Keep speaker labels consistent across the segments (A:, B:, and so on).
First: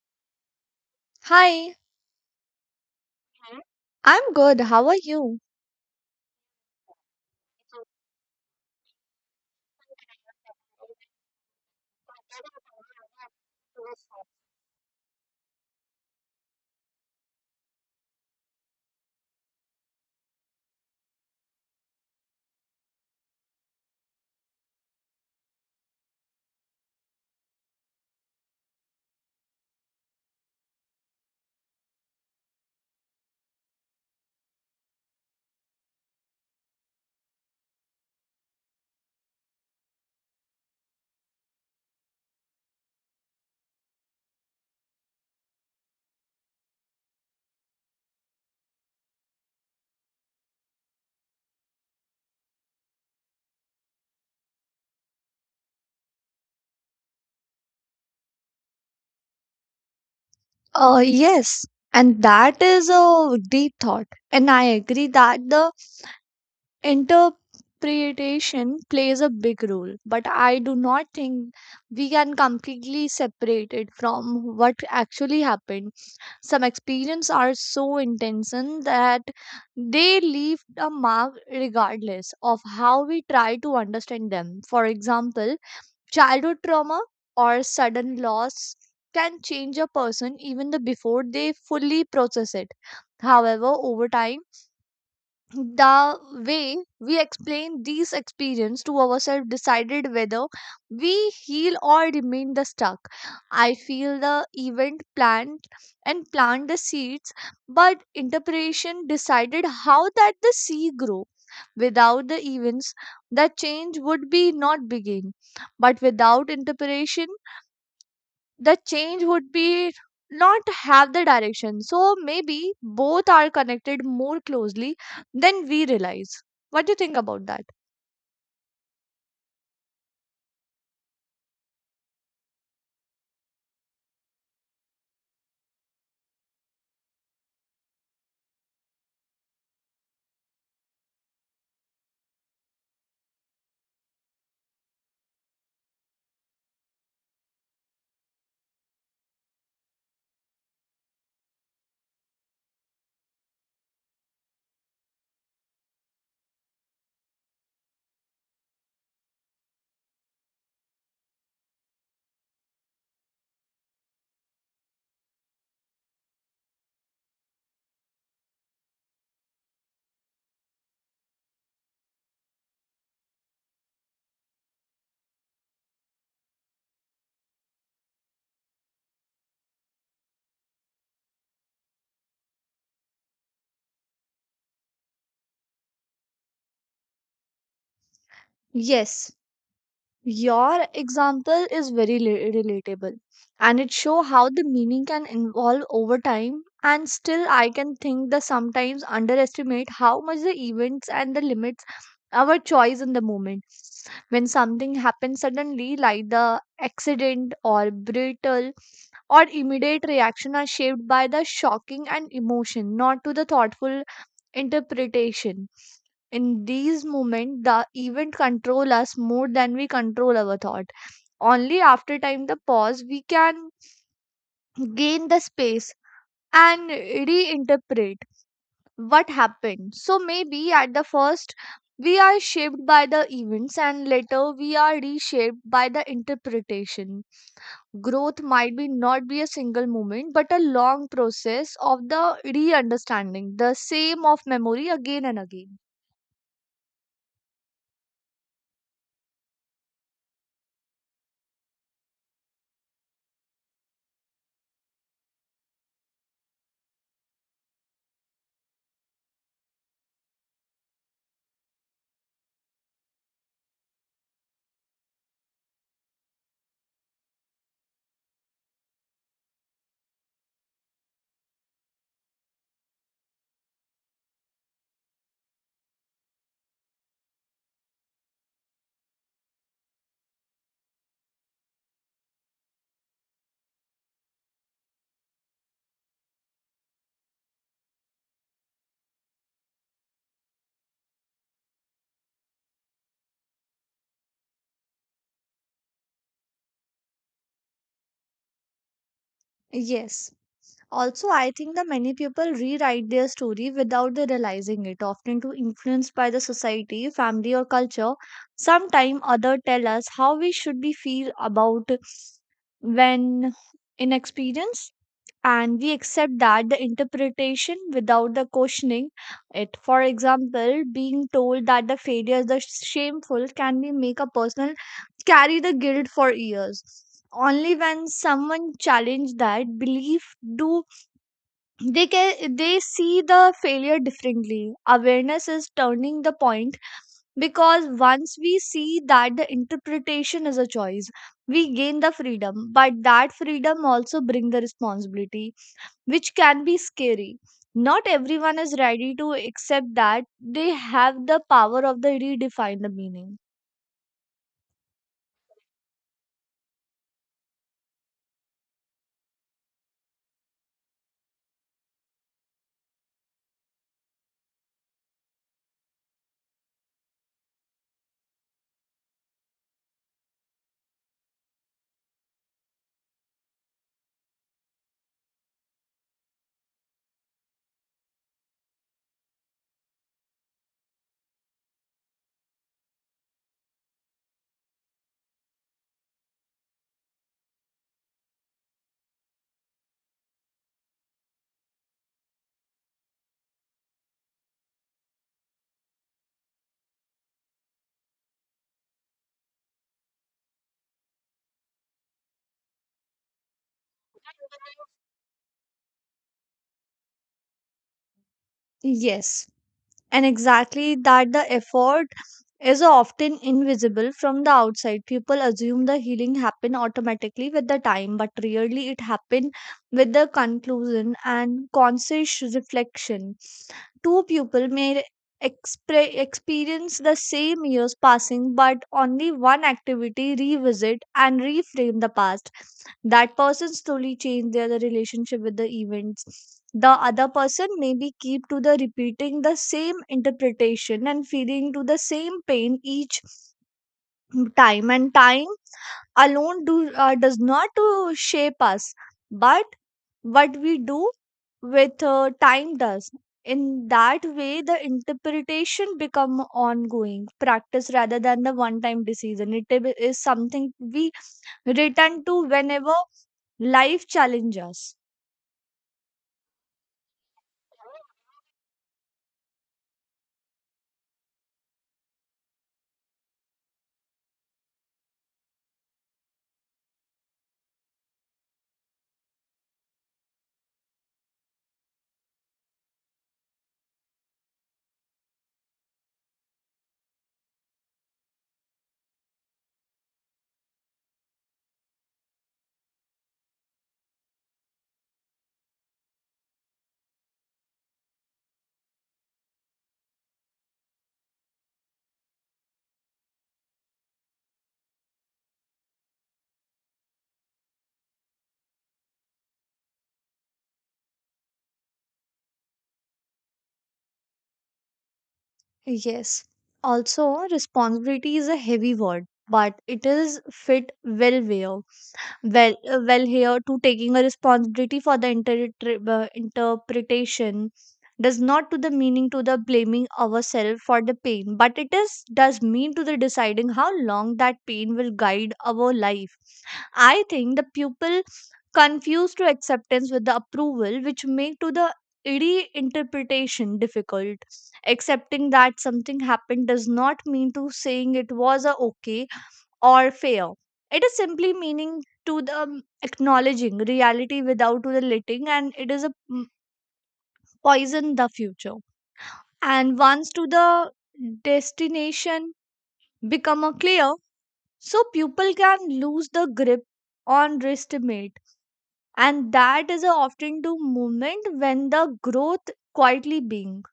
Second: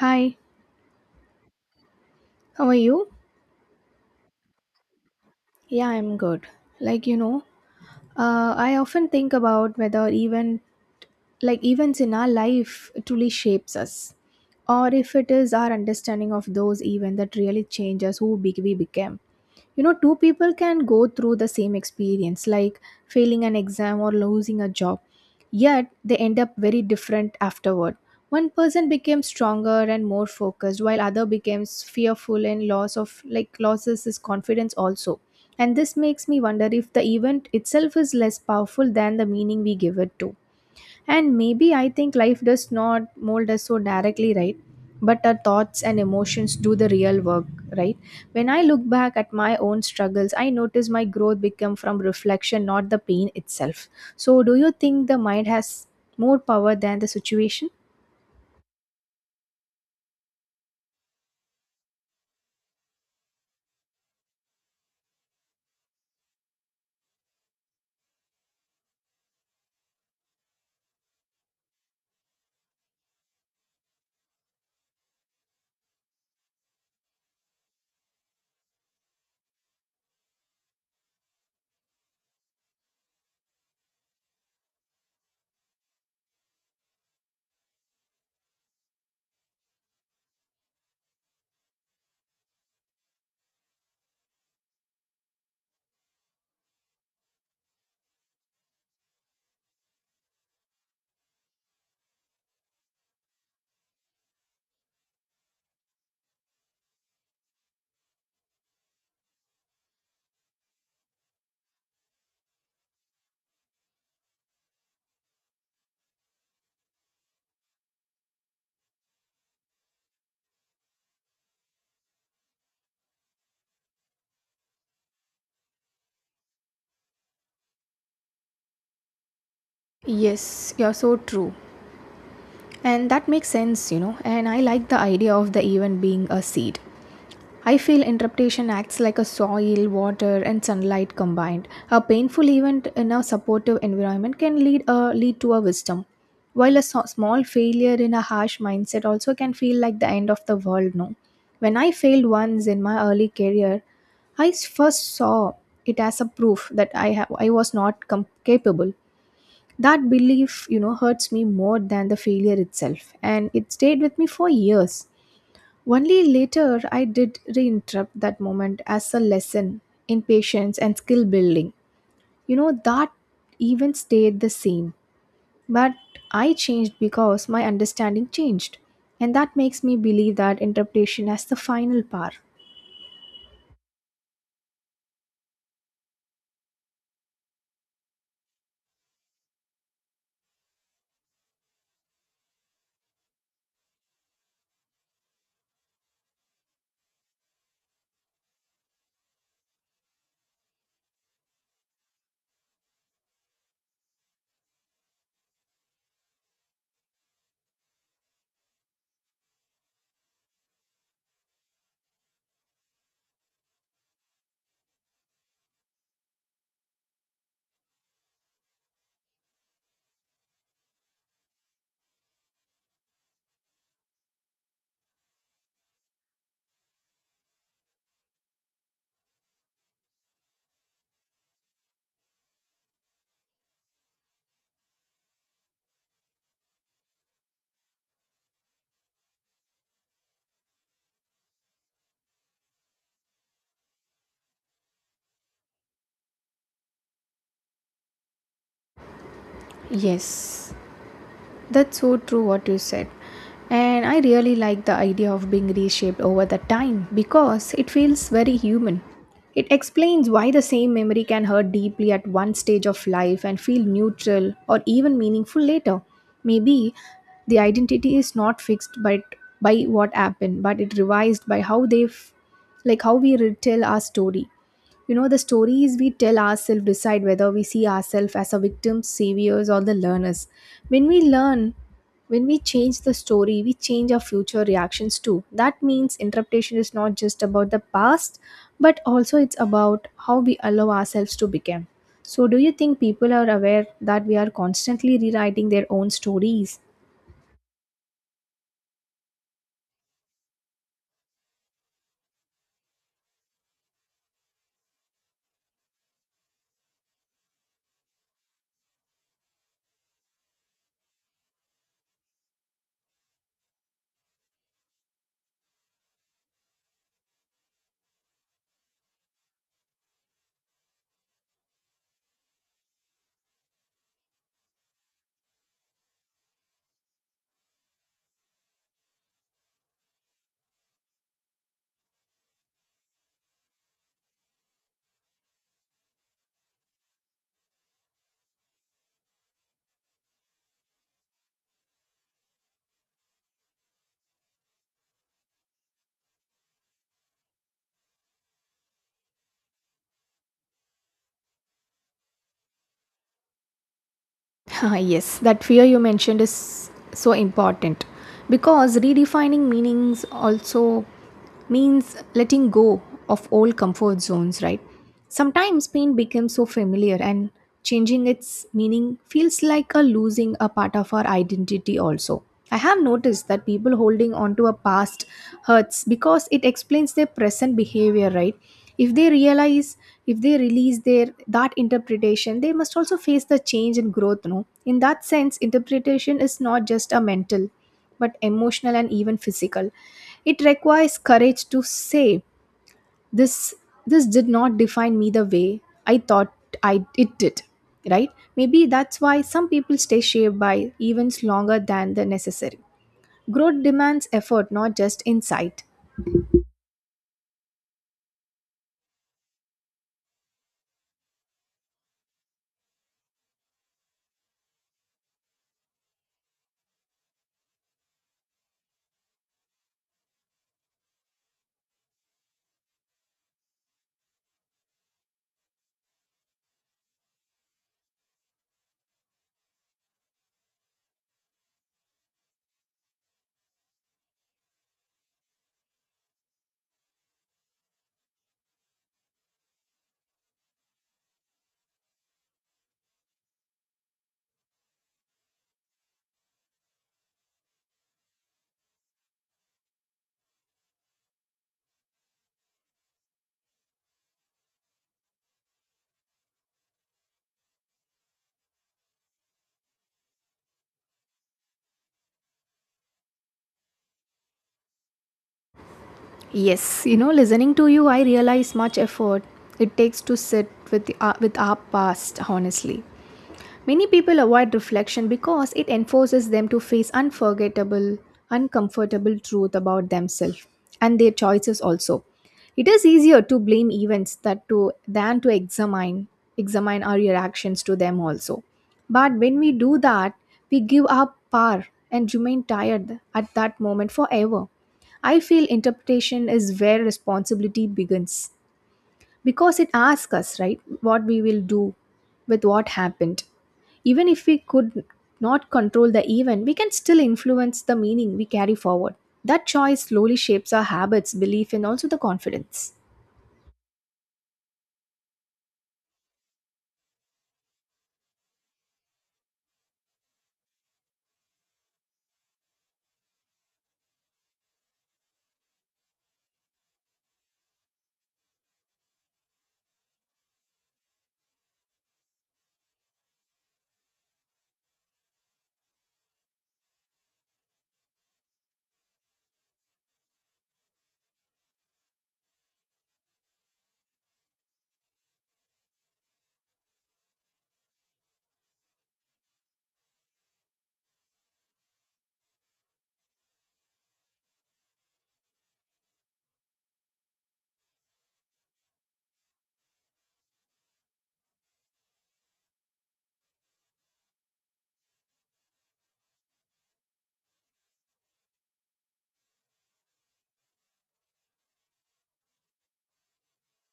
A: Hi,
B: Hi.
A: how are you?
B: Hmm? I'm good. How are you?
A: Yeah, I'm good. Like, you know, I often think about whether even events in our life truly shapes us or if it is our understanding of those events that really changes we became. You know, two people can go through the same experience like failing an exam or losing a job, yet they end up very different afterward. One person became stronger and more focused while other becomes fearful and loss of like loses his confidence also. And this makes me wonder if the event itself is less powerful than the meaning we give it to. And maybe I think life does not mold us so directly, right? But our thoughts and emotions do the real work, right? When I look back at my own struggles, I notice my growth become from reflection, not the pain itself. So, do you think the mind has more power than the situation?
B: Yes, and that is a deep thought. And I agree that the interpretation plays a big role, but I do not think we can completely separate it from what actually happened. Some experiences are so intense and that they leave a mark regardless of how we try to understand them. For example, childhood trauma or sudden loss can change a person even the before they fully process it. However, over time, the way we explain these experience to ourselves decided whether we heal or remain the stuck. I feel the event planned and plant the seeds, but interpretation decided how that the seed grow. Without the events, the change would be not begin. But without interpretation, the change would be not have the direction. So maybe both are connected more closely than we realize. What do you think about that?
A: Yes, you're so true. And that makes sense, And I like the idea of the event being a seed. I feel interpretation acts like a soil, water, and sunlight combined. A painful event in a supportive environment can lead to a wisdom, while a small failure in a harsh mindset also can feel like the end of the world. No, when I failed once in my early career, I first saw it as a proof that I was not capable. That belief, hurts me more than the failure itself, and it stayed with me for years. Only later I did reinterrupt that moment as a lesson in patience and skill building. You know, that even stayed the same. But I changed because my understanding changed. And that makes me believe that interpretation as the final power.
B: Yes, your example is very relatable, and it show how the meaning can evolve over time and still I can think that sometimes underestimate how much the events and the limits our choice in the moment. When something happens suddenly like the accident or brittle or immediate reaction are shaped by the shocking and emotion, not to the thoughtful interpretation. In these moments the event control us more than we control our thought. Only after time the pause we can gain the space and reinterpret what happened. So maybe at the first we are shaped by the events and later we are reshaped by the interpretation. Growth might be not be a single moment but a long process of the re-understanding the same of memory again and again.
A: Yes, that's so true what you said. And I really like the idea of being reshaped over the time because it feels very human. It explains why the same memory can hurt deeply at one stage of life and feel neutral or even meaningful later. Maybe the identity is not fixed by what happened, but it revised by how they f- like how we retell our story. You know, the stories we tell ourselves decide whether we see ourselves as a victim, saviors, or the learners. When we learn, when we change the story, we change our future reactions too. That means interpretation is not just about the past, but also it's about how we allow ourselves to become. So, do you think people are aware that we are constantly rewriting their own stories?
B: Yes. Also, I think that many people rewrite their story without they realizing it, often to influenced by the society, family, or culture. Sometime other tell us how we should be feel about when inexperienced, and we accept that the interpretation without the questioning it. For example, being told that the failure is the shameful can be make a person carry the guilt for years. Only when someone challenge that belief do they can they see the failure differently. Awareness is turning the point, because once we see that the interpretation is a choice we gain the freedom. But that freedom also bring the responsibility, which can be scary. Not everyone is ready to accept that they have the power of the redefine the meaning.
A: Ah, yes, that fear you mentioned is so important because redefining meanings also means letting go of old comfort zones, right? Sometimes pain becomes so familiar and changing its meaning feels like a losing a part of our identity also. I have noticed that people holding on to a past hurts because it explains their present behavior, right? If they realize, if they release their that interpretation, they must also face the change and growth, no? In that sense, interpretation is not just a mental, but emotional and even physical. It requires courage to say, this this did not define me the way I thought I it did. Right? Maybe that's why some people stay shaped by events longer than the necessary. Growth demands effort, not just insight.
B: Yes, and exactly that the effort is often invisible from the outside. People assume the healing happen automatically with the time, but really it happen with the conclusion and conscious reflection. Two people may experience the same years passing, but only one activity revisit and reframe the past. That person slowly change their the relationship with the events. The other person maybe keep to the repeating the same interpretation and feeling to the same pain each time and time alone do does not to shape us, but what we do with time does. In that way the interpretation become ongoing practice rather than the one time decision. It is something we return to whenever life challenges us.
A: Yes, listening to you, I realize much effort it takes to sit with our past honestly. Many people avoid reflection because it enforces them to face uncomfortable truth about themselves and their choices also. It is easier to blame events that to than to examine our reactions to them also. But when we do that, we give up power and remain tired at that moment forever. I feel interpretation is where responsibility begins because it asks us right what we will do with what happened. Even if we could not control the event, we can still influence the meaning we carry forward. That choice slowly shapes our habits, belief, and also the confidence.
B: Yes. Also, responsibility is a heavy word, but it is fit well here. Well, here to taking a responsibility for the interpretation does not to the meaning to the blaming ourselves for the pain, but it is does mean to the deciding how long that pain will guide our life. I think the pupil confused to acceptance with the approval, which make to the reinterpretation difficult. Accepting that something happened does not mean to saying it was a okay or fair. It is simply meaning to the acknowledging reality without to the letting, and it is a poison the future. And once to the destination become a clear, so pupil can lose the grip on estimate. And that is a often to moment when the growth quietly being.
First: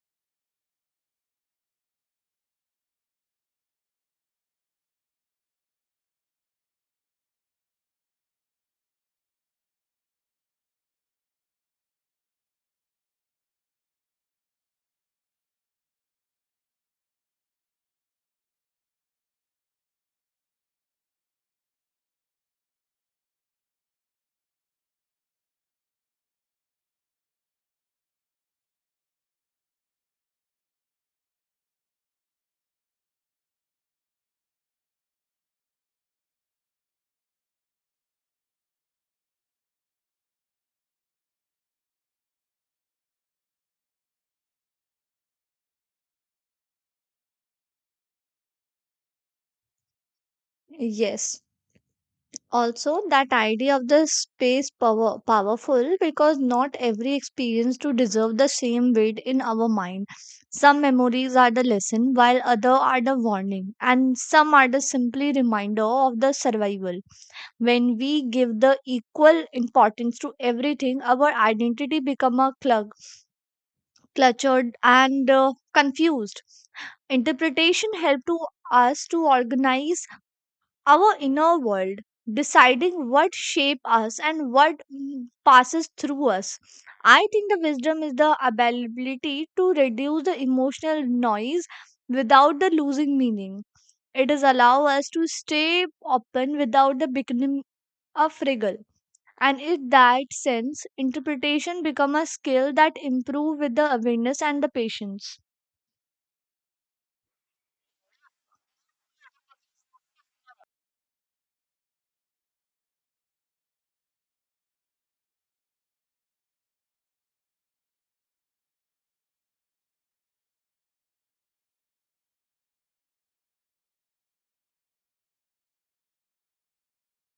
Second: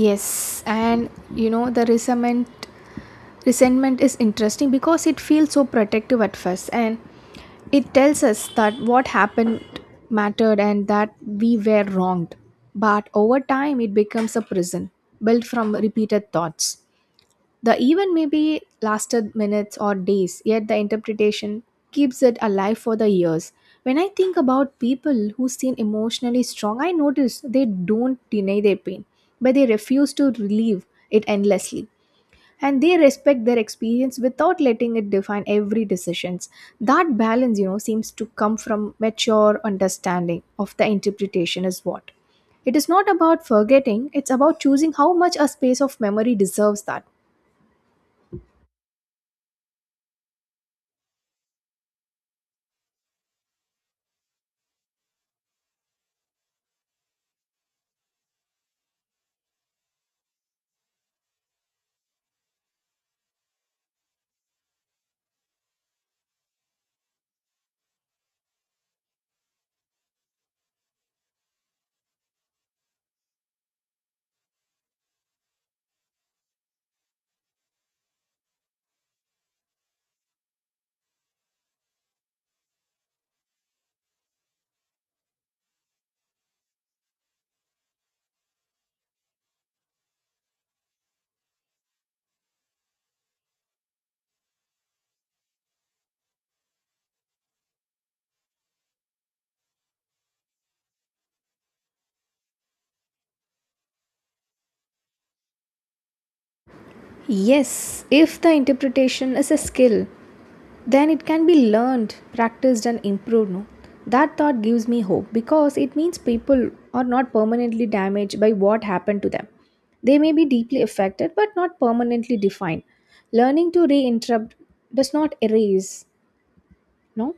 A: Yes, and you know the resentment resentment is interesting because it feels so protective at first, and it tells us that what happened mattered and that we were wronged. But over time, it becomes a prison built from repeated thoughts. The event maybe lasted minutes or days, yet the interpretation keeps it alive for the years. When I think about people who seem emotionally strong, I notice they don't deny their pain, but they refuse to relieve it endlessly, and they respect their experience without letting it define every decisions. That balance, seems to come from mature understanding of the interpretation is what it is. Not about forgetting, it's about choosing how much a space of memory deserves that.
B: Yes. Also, that idea of the space powerful because not every experience to deserve the same weight in our mind. Some memories are the lesson, while other are the warning, and some are the simply reminder of the survival. When we give the equal importance to everything, our identity become a clug cluttered and confused. Interpretation helps to us to organize our inner world, deciding what shape us and what passes through us. I think the wisdom is the ability to reduce the emotional noise without the losing meaning. It is allow us to stay open without the beginning a friggle. And in that sense, interpretation become a skill that improve with the awareness and the patience.
A: Yes, if the interpretation is a skill, then it can be learned, practiced, and improved. No? That thought gives me hope because it means people are not permanently damaged by what happened to them. They may be deeply affected but not permanently defined. Learning to re interrupt does not erase, no,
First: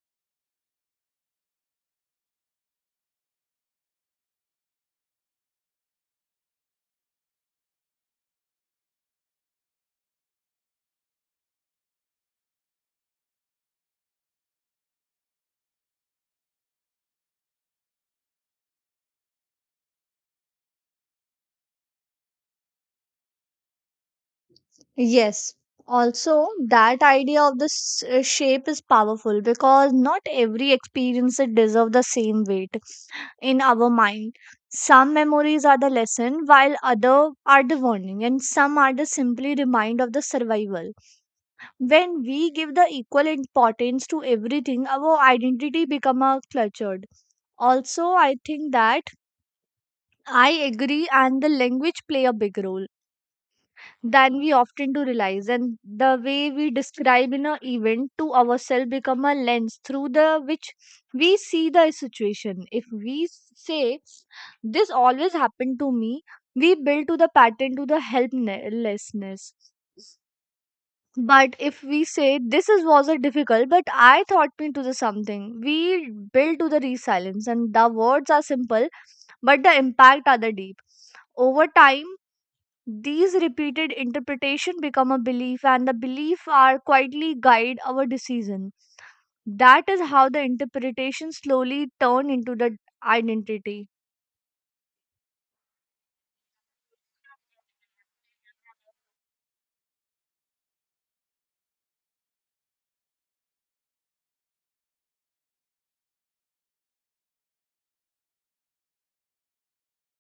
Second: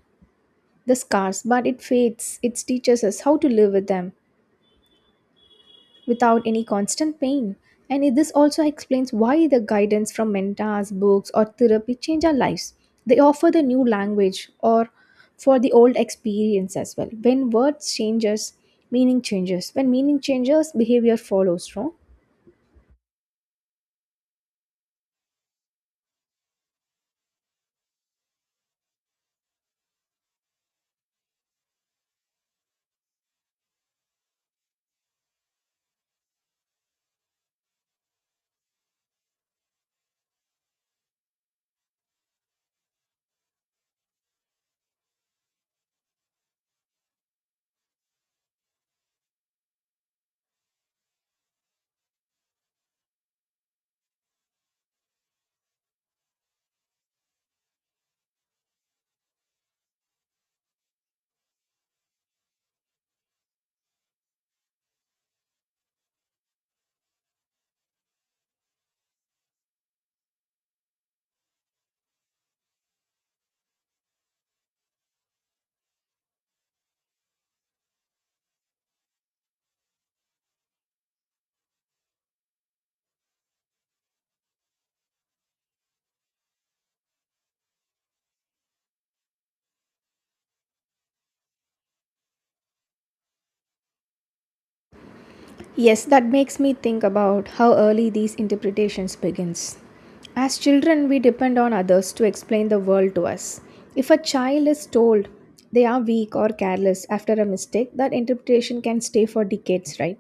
A: the scars, but it fades. It teaches us how to live with them without any constant pain. And this also explains why the guidance from mentors, books, or therapy change our lives. They offer the new language or for the old experience as well. When words changes, meaning changes. When meaning changes, behavior follows, no?
B: Yes. Also, that idea of the shape is powerful because not every experience it deserves the same weight in our mind. Some memories are the lesson, while other are the warning, and some are the simply remind of the survival. When we give the equal importance to everything, our identity become a cluttered. Also, I think that I agree, and the language play a big role than we often do realize. And the way we describe in an event to ourselves become a lens through the which we see the situation. If we say this always happened to me, we build to the pattern to the helplessness. But if we say this is was a difficult but I thought me to the something, we build to the resilience. And the words are simple but the impact are the deep. Over time these repeated interpretation become a belief and the belief are quietly guide our decision. That is how the interpretation slowly turn into the identity.
A: Yes, that makes me think about how early these interpretations begins. As children, we depend on others to explain the world to us. If a child is told they are weak or careless after a mistake, that interpretation can stay for decades, right?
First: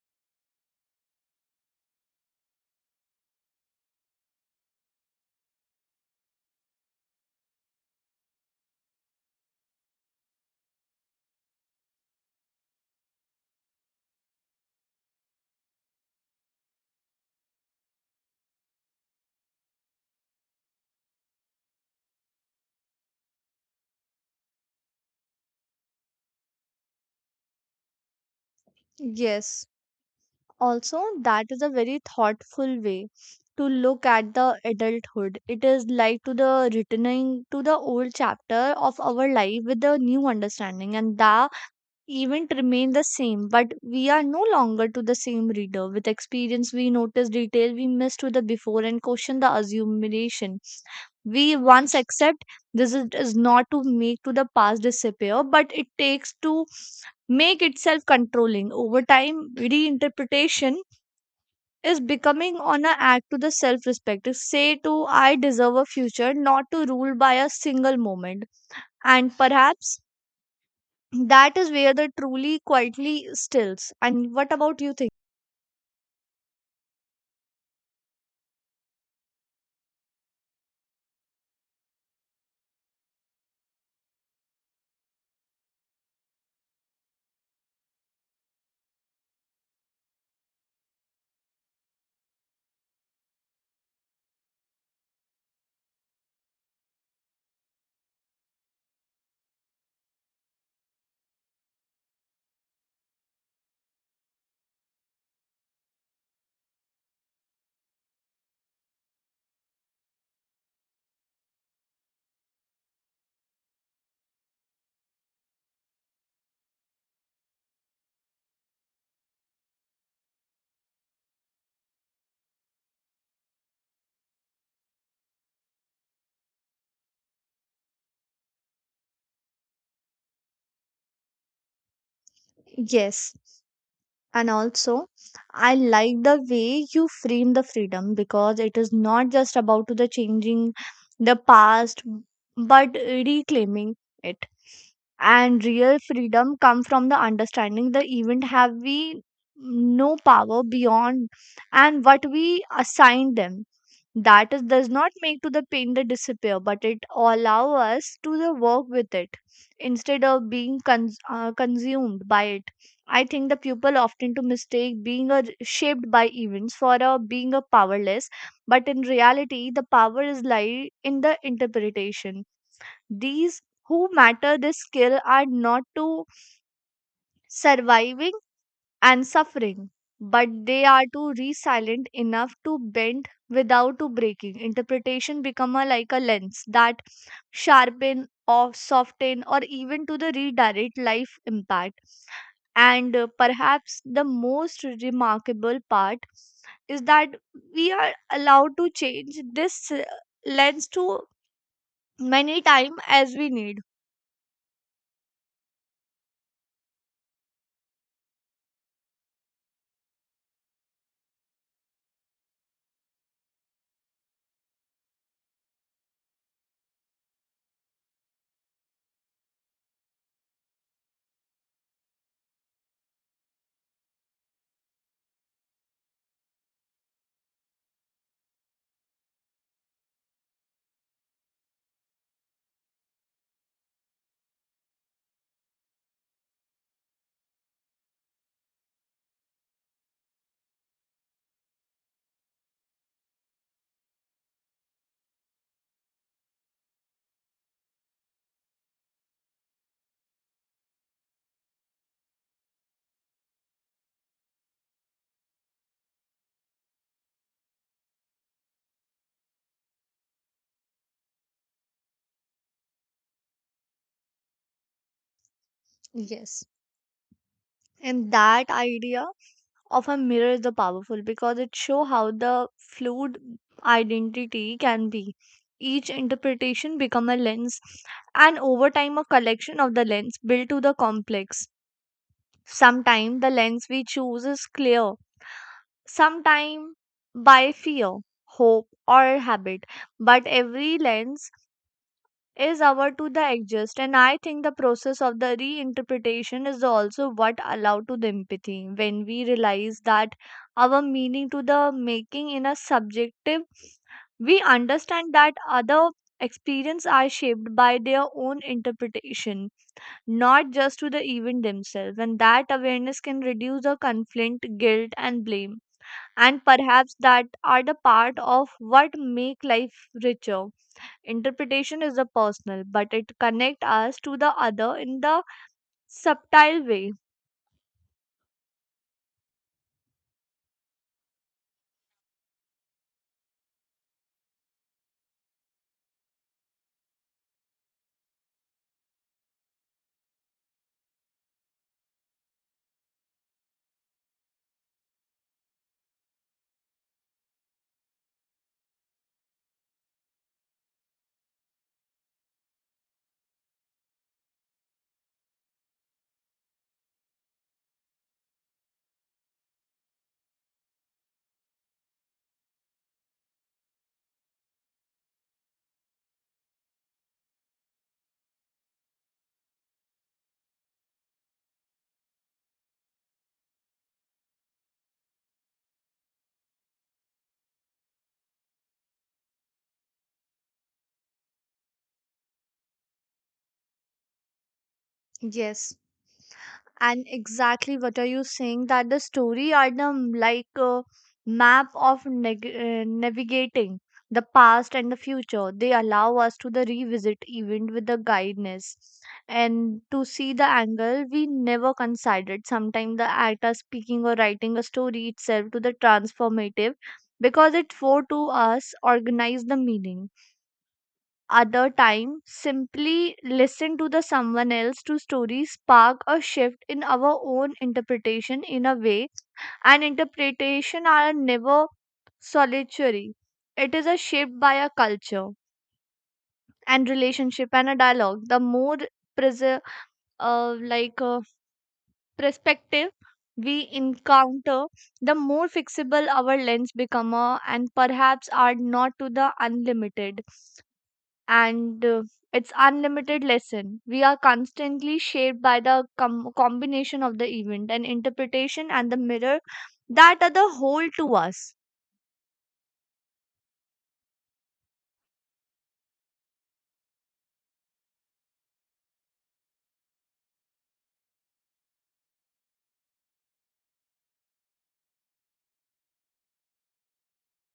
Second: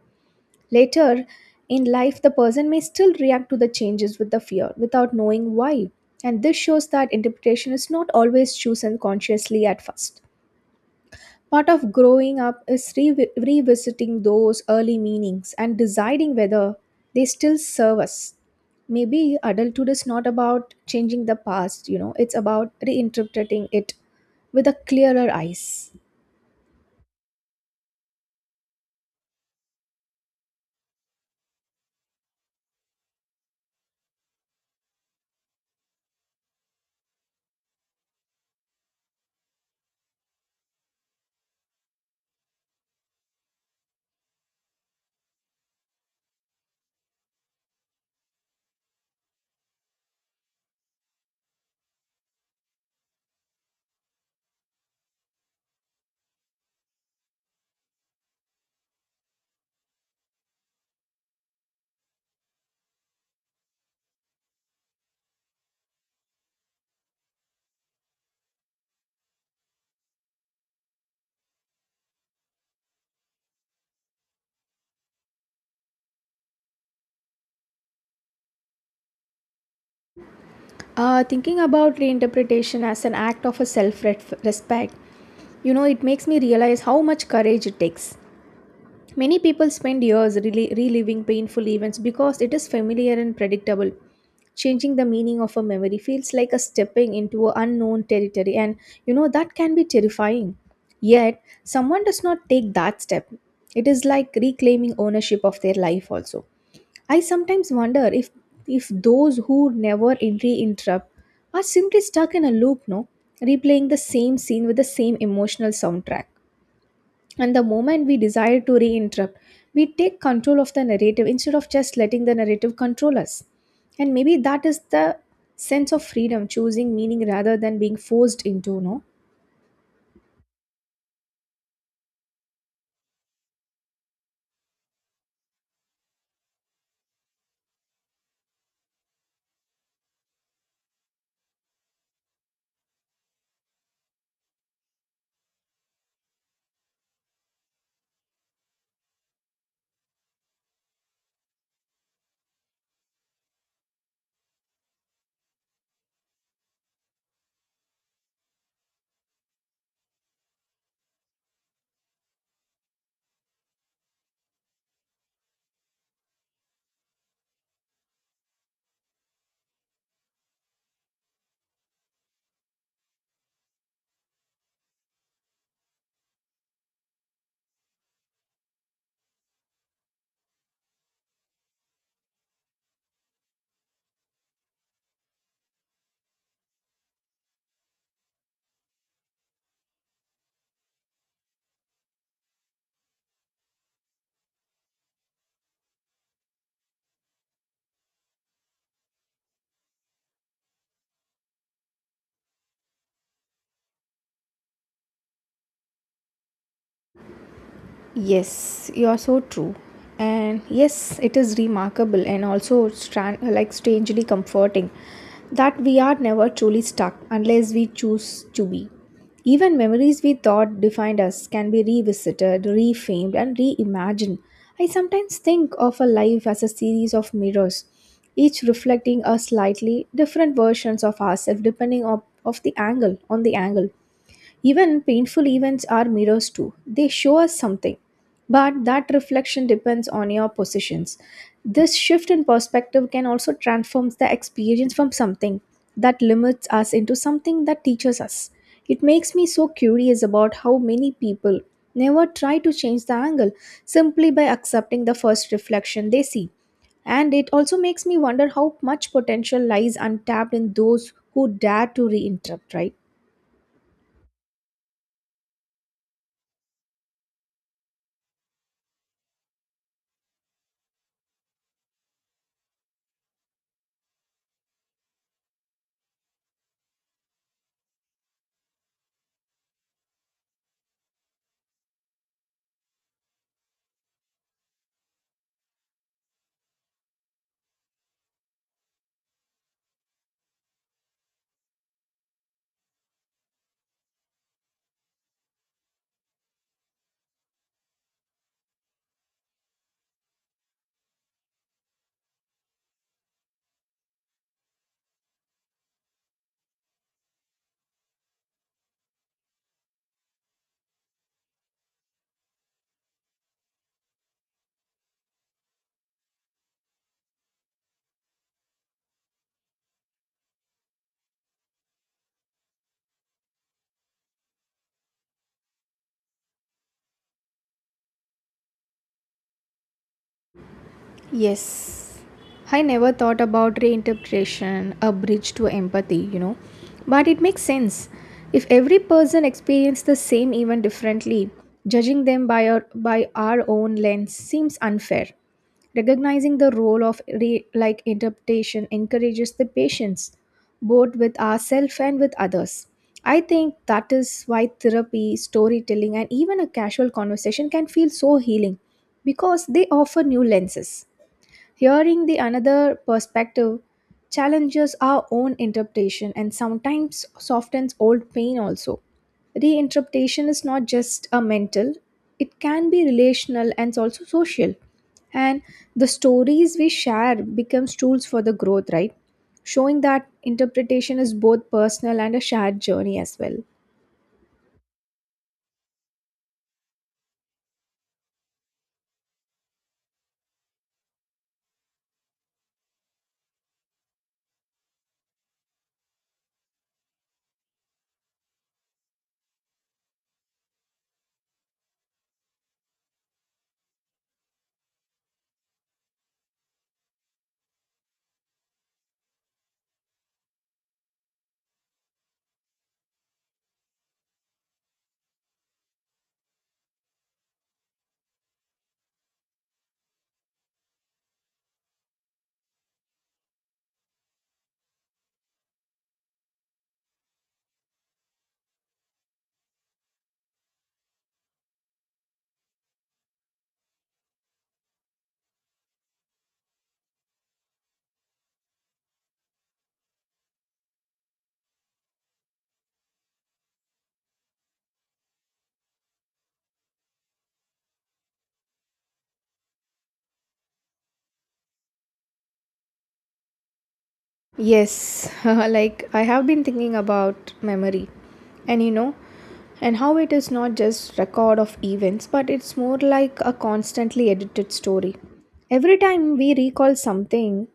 A: Later in life, the person may still react to the changes with the fear without knowing why. And this shows that interpretation is not always chosen consciously at first. Part of growing up is revisiting those early meanings and deciding whether they still serve us. Maybe adulthood is not about changing the past, you know, it's about reinterpreting it with a clearer eyes.
B: Yes, also, that is a very thoughtful way to look at the adulthood. It is like to the returning to the old chapter of our life with a new understanding, and that event remain the same, but we are no longer to the same reader. With experience, we notice detail we missed with the before and question the assumption. We once accept this is not to make to the past disappear, but it takes to make itself controlling. Over time, reinterpretation is becoming on a act to the self-respect. Say to I deserve a future not to rule by a single moment. And perhaps that is where the truly quietly stills. And what about you think?
A: Thinking about reinterpretation as an act of a self respect, you know, it makes me realize how much courage it takes. Many people spend years reliving painful events because it is familiar and predictable. Changing the meaning of a memory feels like a stepping into an unknown territory, and you know that can be terrifying. Yet, someone does not take that step. It is like reclaiming ownership of their life, also. I sometimes wonder if those who never re-interrupt are simply stuck in a loop, no, replaying the same scene with the same emotional soundtrack. And the moment we desire to re interrupt, we take control of the narrative instead of just letting the narrative control us. And maybe that is the sense of freedom, choosing meaning rather than being forced into, no?
B: Yes. And also I like the way you frame the freedom, because it is not just about to the changing the past but reclaiming it. And real freedom come from the understanding the event have we no power beyond and what we assign them. That is does not make to the pain the disappear, but it allow us to the work with it instead of being consumed by it. I think the people often to mistake being a, shaped by events for a being a powerless, but in reality, the power is lie in the interpretation. These who matter this skill are not to surviving and suffering, but they are to resilient enough to bend without to breaking. Interpretation become a, like a lens that sharpen or soften or even to the redirect life impact. And perhaps the most remarkable part is that we are allowed to change this lens to many time as we need.
A: Yes, you are so true. And yes, it is remarkable and also strangely comforting that we are never truly stuck unless we choose to be. Even memories we thought defined us can be revisited, reframed, and reimagined. I sometimes think of a life as a series of mirrors, each reflecting a slightly different versions of ourselves depending on the angle. Even painful events are mirrors too. They show us something, but that reflection depends on your positions. This shift in perspective can also transform the experience from something that limits us into something that teaches us. It makes me so curious about how many people never try to change the angle, simply by accepting the first reflection they see. And it also makes me wonder how much potential lies untapped in those who dare to reinterrupt, right?
B: Yes. And that idea of a mirror is the powerful because it show how the fluid identity can be. Each interpretation become a lens and over time a collection of the lens built to the complex. Sometimes the lens we choose is clear, sometimes by fear, hope, or habit. But every lens is our to the adjust, and I think the process of the reinterpretation is also what allow to the empathy. When we realize that our meaning to the making in a subjective, we understand that other experience are shaped by their own interpretation, not just to the event themselves. And that awareness can reduce the conflict guilt and blame. And perhaps that are the part of what make life richer. Interpretation is a personal, but it connect us to the other in the subtle way.
A: Yes. I never thought about reinterpretation, a bridge to empathy, you know. But it makes sense. If every person experienced the same event differently, judging them by by our own lens seems unfair. Recognizing the role of interpretation encourages the patience, both with ourselves and with others. I think that is why therapy, storytelling, and even a casual conversation can feel so healing because they offer new lenses. Hearing the another perspective challenges our own interpretation and sometimes softens old pain also. Reinterpretation is not just a mental, it can be relational and it's also social. And the stories we share becomes tools for the growth, right? Showing that interpretation is both personal and a shared journey as well.
B: Yes. And exactly what are you saying, that the story are the like a map of navigating the past and the future. They allow us to the revisit event with the guidance and to see the angle we never considered. Sometimes the act of speaking or writing a story itself to the transformative, because it for to us organize the meaning. Other time simply listen to the someone else to stories spark a shift in our own interpretation in a way. And interpretation are never solitary. It is a shaped by a culture and relationship and a dialogue. The more prese- uh, like uh, perspective we encounter, the more fixable our lens become, and perhaps are not to the unlimited. And it's unlimited lesson we are constantly shaped by the combination of the event and interpretation and the mirror that are the whole to us.
A: Yes, like I have been thinking about memory and you know, and how it is not just record of events but it's more like a constantly edited story. Every time we recall something,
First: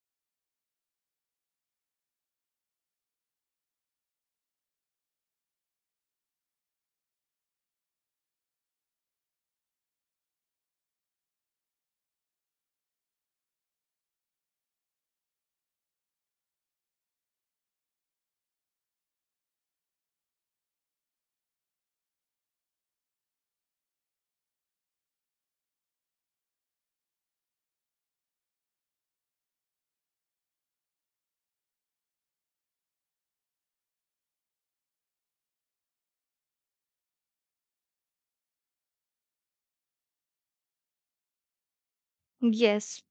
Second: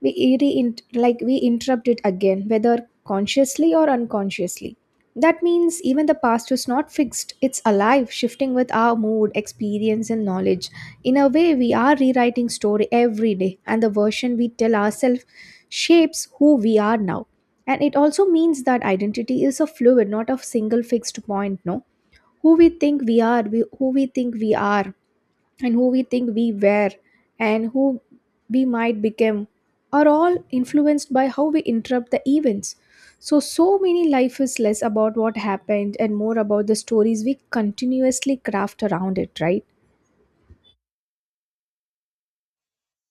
A: we re- in- like we interrupt it again whether consciously or unconsciously. That means even the past is not fixed, it's alive, shifting with our mood, experience and knowledge. In a way, we are rewriting story every day, and the version we tell ourselves shapes who we are now. And it also means that identity is a fluid, not a single fixed point, no? Who we think we are, and who we think we were, and who we might become are all influenced by how we interrupt the events. So many life is less about what happened and more about the stories we continuously craft around it, right?
B: Yes.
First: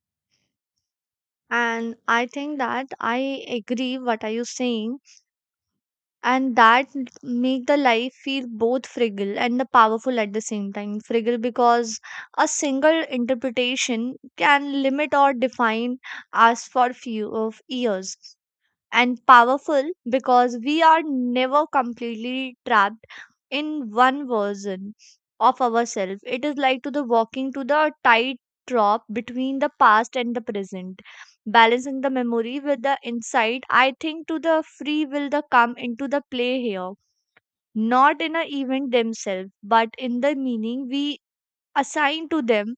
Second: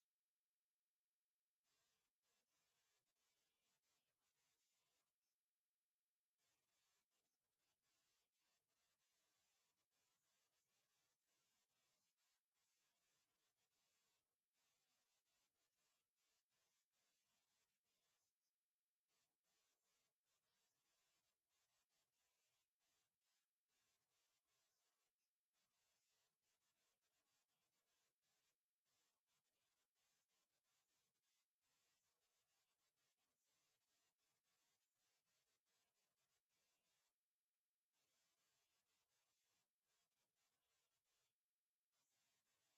B: And I think that I agree what are you saying. And that make the life feel both fragile and the powerful at the same time. Fragile because a single interpretation can limit or define us for few of years. And powerful because we are never completely trapped in one version of ourselves. It is like to the walking to the tight drop between the past and the present, balancing the memory with the insight. I think to the free will the come into the play here, not in a event themselves, but in the meaning we assign to them,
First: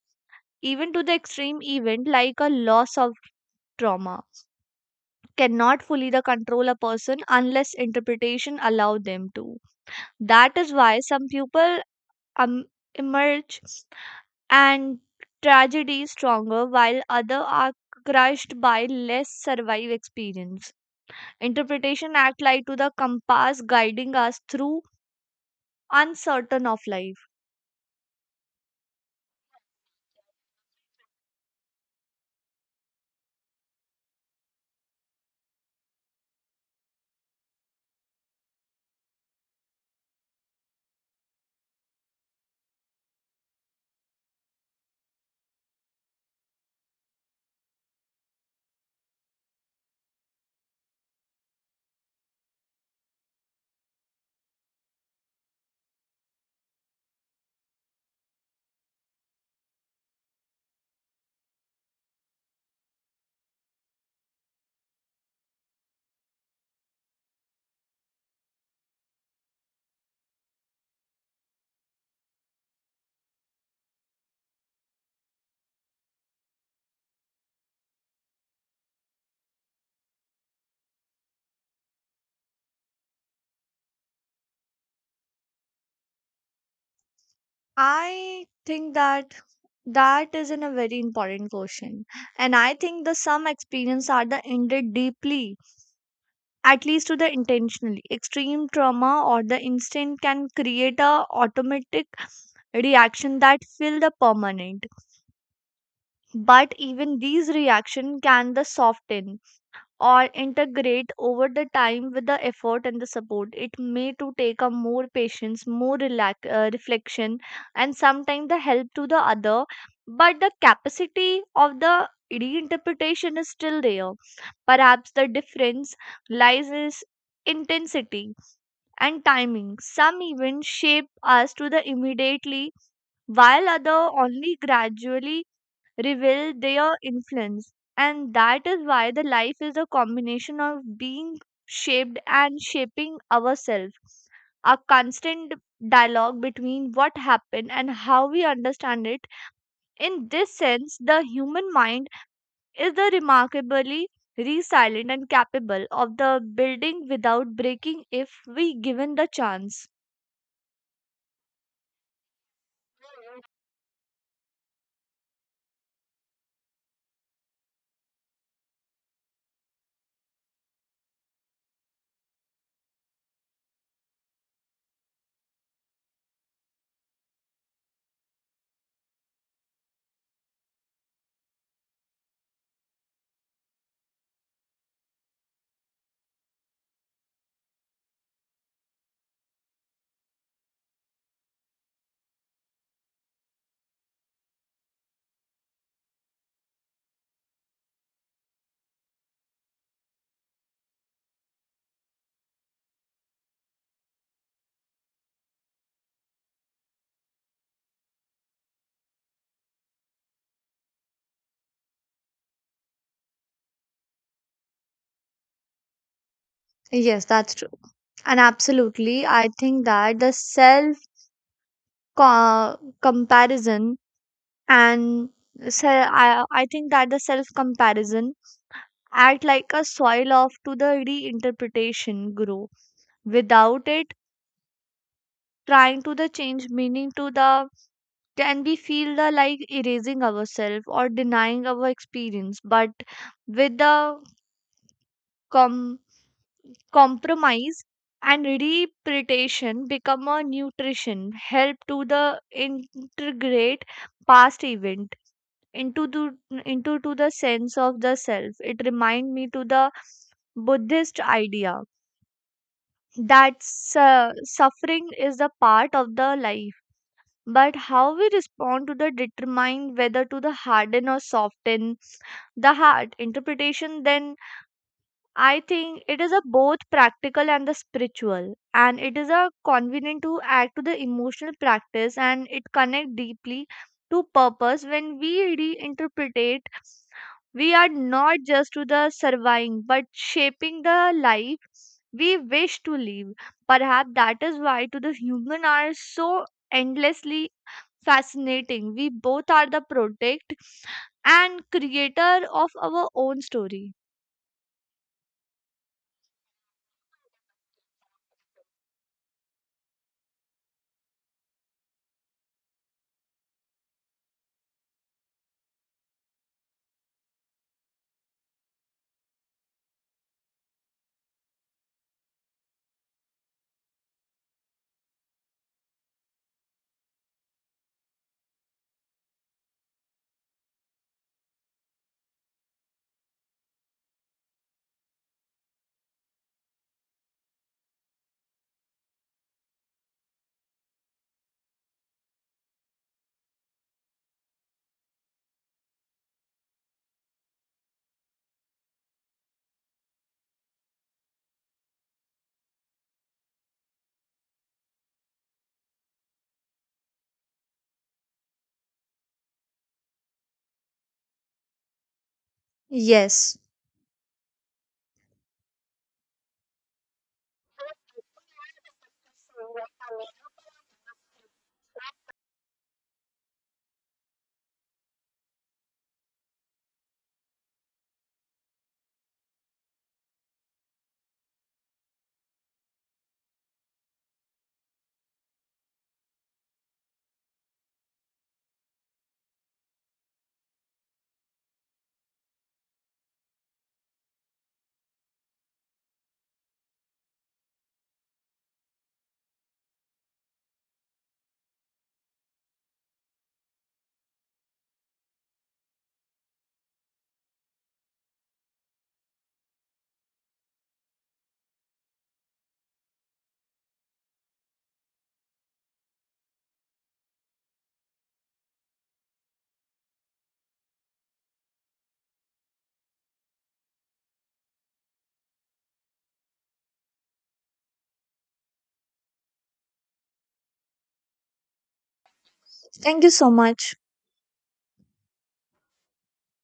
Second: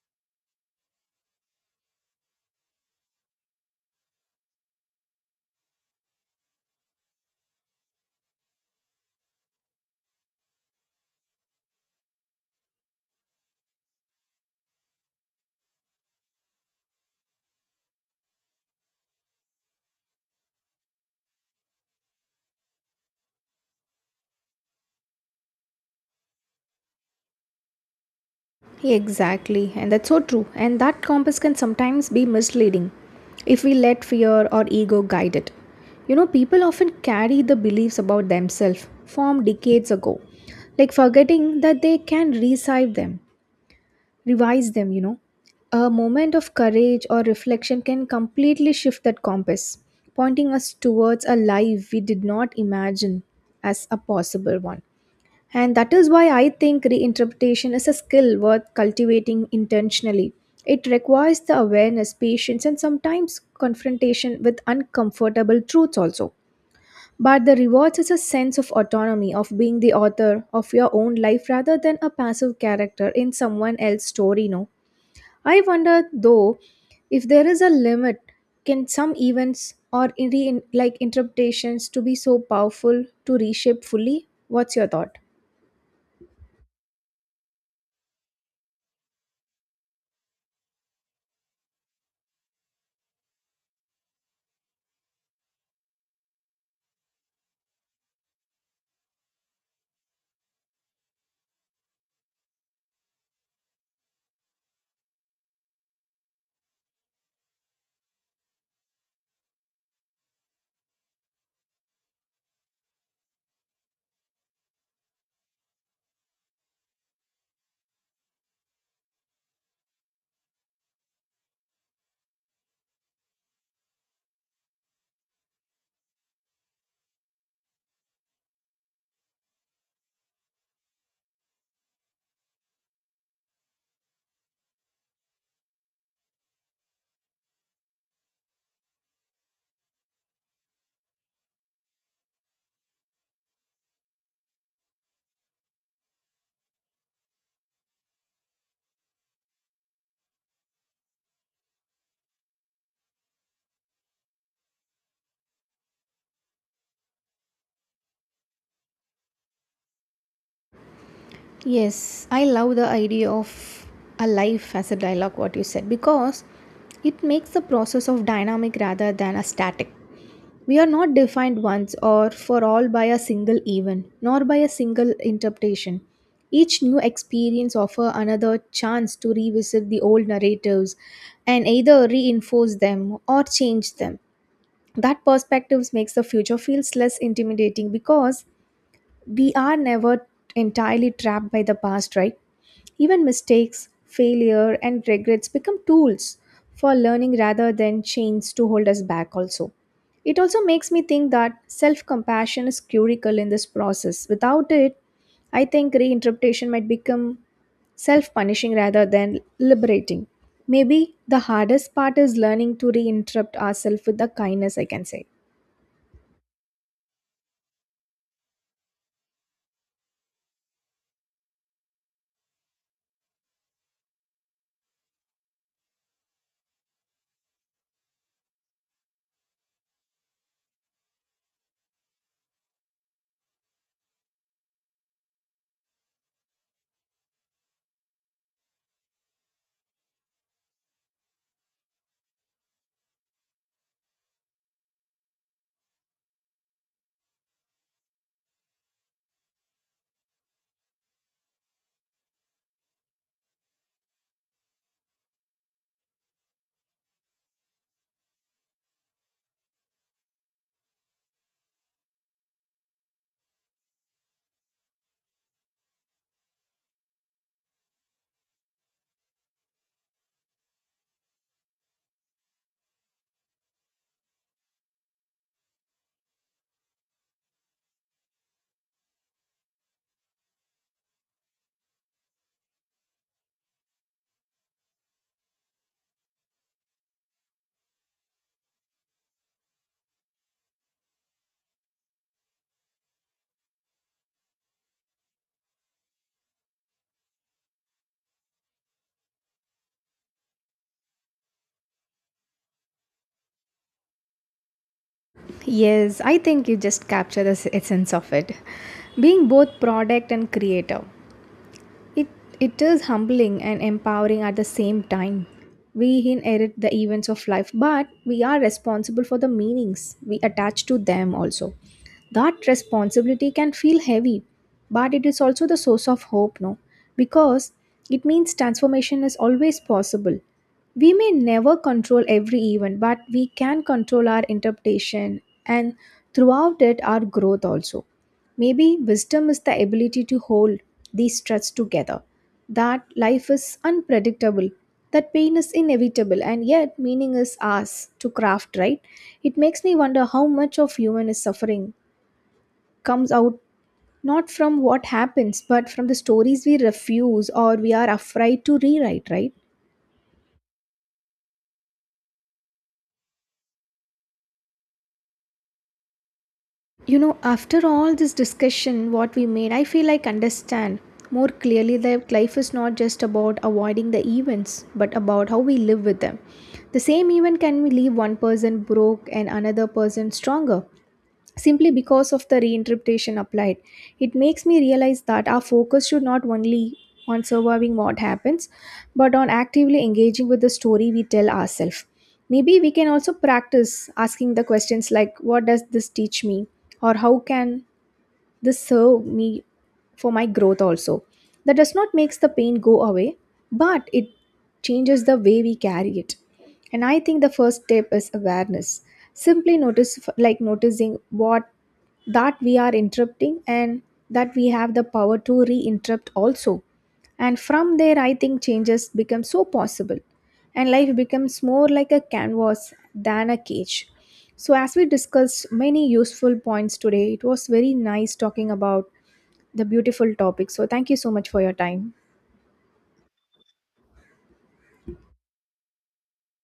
B: even to the extreme event like a loss of trauma cannot fully the control a person unless interpretation allow them to. That is why some people um, emerge and tragedy stronger, while other are crushed by less survive experience. Interpretation act like to the compass guiding us through uncertain of life.
A: Exactly, and that's so true. And that compass can sometimes be misleading if we let fear or ego guide it. You know, people often carry the beliefs about themselves formed decades ago, like forgetting that they can revise them, A moment of courage or reflection can completely shift that compass, pointing us towards a life we did not imagine as a possible one. And that is why I think reinterpretation is a skill worth cultivating intentionally. It requires the awareness, patience, and sometimes confrontation with uncomfortable truths also. But the rewards is a sense of autonomy, of being the author of your own life rather than a passive character in someone else's story, no? I wonder though if there is a limit, can some events or like interpretations to be so powerful to reshape fully? What's your thought?
B: I think that that is in a very important question, and I think the some experience are the ended deeply. At least to the intentionally extreme trauma or the instant can create a automatic reaction that feel the permanent. But even these reaction can the soften or integrate over the time with the effort and the support. It may to take a more patience more relax, reflection, and sometimes the help to the other. But the capacity of the reinterpretation is still there. Perhaps the difference lies is intensity and timing. Some events shape us to the immediately, while other only gradually reveal their influence. And that is why the life is a combination of being shaped and shaping ourselves. A constant dialogue between what happened and how we understand it. In this sense, the human mind is the remarkably resilient and capable of the building without breaking if we given the chance.
A: Yes, I love the idea of a life as a dialogue, what you said, because it makes the process of dynamic rather than a static. We are not defined once or for all by a single event, nor by a single interpretation. Each new experience offers another chance to revisit the old narratives and either reinforce them or change them. That perspective makes the future feels less intimidating because we are never entirely trapped by the past, right? Even mistakes, failure, and regrets become tools for learning rather than chains to hold us back, also. It also makes me think that self compassion is critical in this process. Without it, I think reinterpretation might become self punishing rather than liberating. Maybe the hardest part is learning to reinterrupt ourselves with the kindness, I can say.
B: Yes, that's true. And absolutely, I think that the self comparison and so I think that the self comparison act like a soil off to the reinterpretation grow. Without it trying to the change meaning to the, can we feel the like erasing ourselves or denying our experience. But with the com- compromise and repretation become a nutrition help to the integrate past event into the into to the sense of the self. It remind me to the Buddhist idea that suffering is the part of the life, but how we respond to the determine whether to the harden or soften the heart. Interpretation then I think it is a both practical and the spiritual, and it is a convenient to add to the emotional practice, and it connect deeply to purpose when we reinterpret. We are not just to the surviving, but shaping the life we wish to live. Perhaps that is why to the human are so endlessly fascinating. We both are the protect and creator of our own story.
A: Yes, I think you just capture the essence of it. Being both product and creator. It, it is humbling and empowering at the same time. We inherit the events of life, but we are responsible for the meanings we attach to them also. That responsibility can feel heavy, but it is also the source of hope, no? Because it means transformation is always possible. We may never control every event, but we can control our interpretation and throughout it, our growth also. Maybe wisdom is the ability to hold these threads together. That life is unpredictable, that pain is inevitable, and yet meaning is ours to craft, right? It makes me wonder how much of human is suffering comes out not from what happens, but from the stories we refuse or we are afraid to rewrite, right? You know, after all this discussion, what we made, I feel like understand more clearly that life is not just about avoiding the events, but about how we live with them. The same event can leave one person broke and another person stronger simply because of the reinterpretation applied. It makes me realize that our focus should not only on surviving what happens, but on actively engaging with the story we tell ourselves. Maybe we can also practice asking the questions like, what does this teach me? Or how can this served me for my growth also, that does not makes the pain go away, but it changes the way we carry it. And I think the first step is awareness, simply notice, like noticing what that we are interrupting, and that we have the power to re-interrupt also. And from there I think changes become so possible, and life becomes more like a canvas than a cage. So, as we discussed many useful points today, it was very nice talking about the beautiful topic. So, thank you so much for your time.
B: Thank you so much.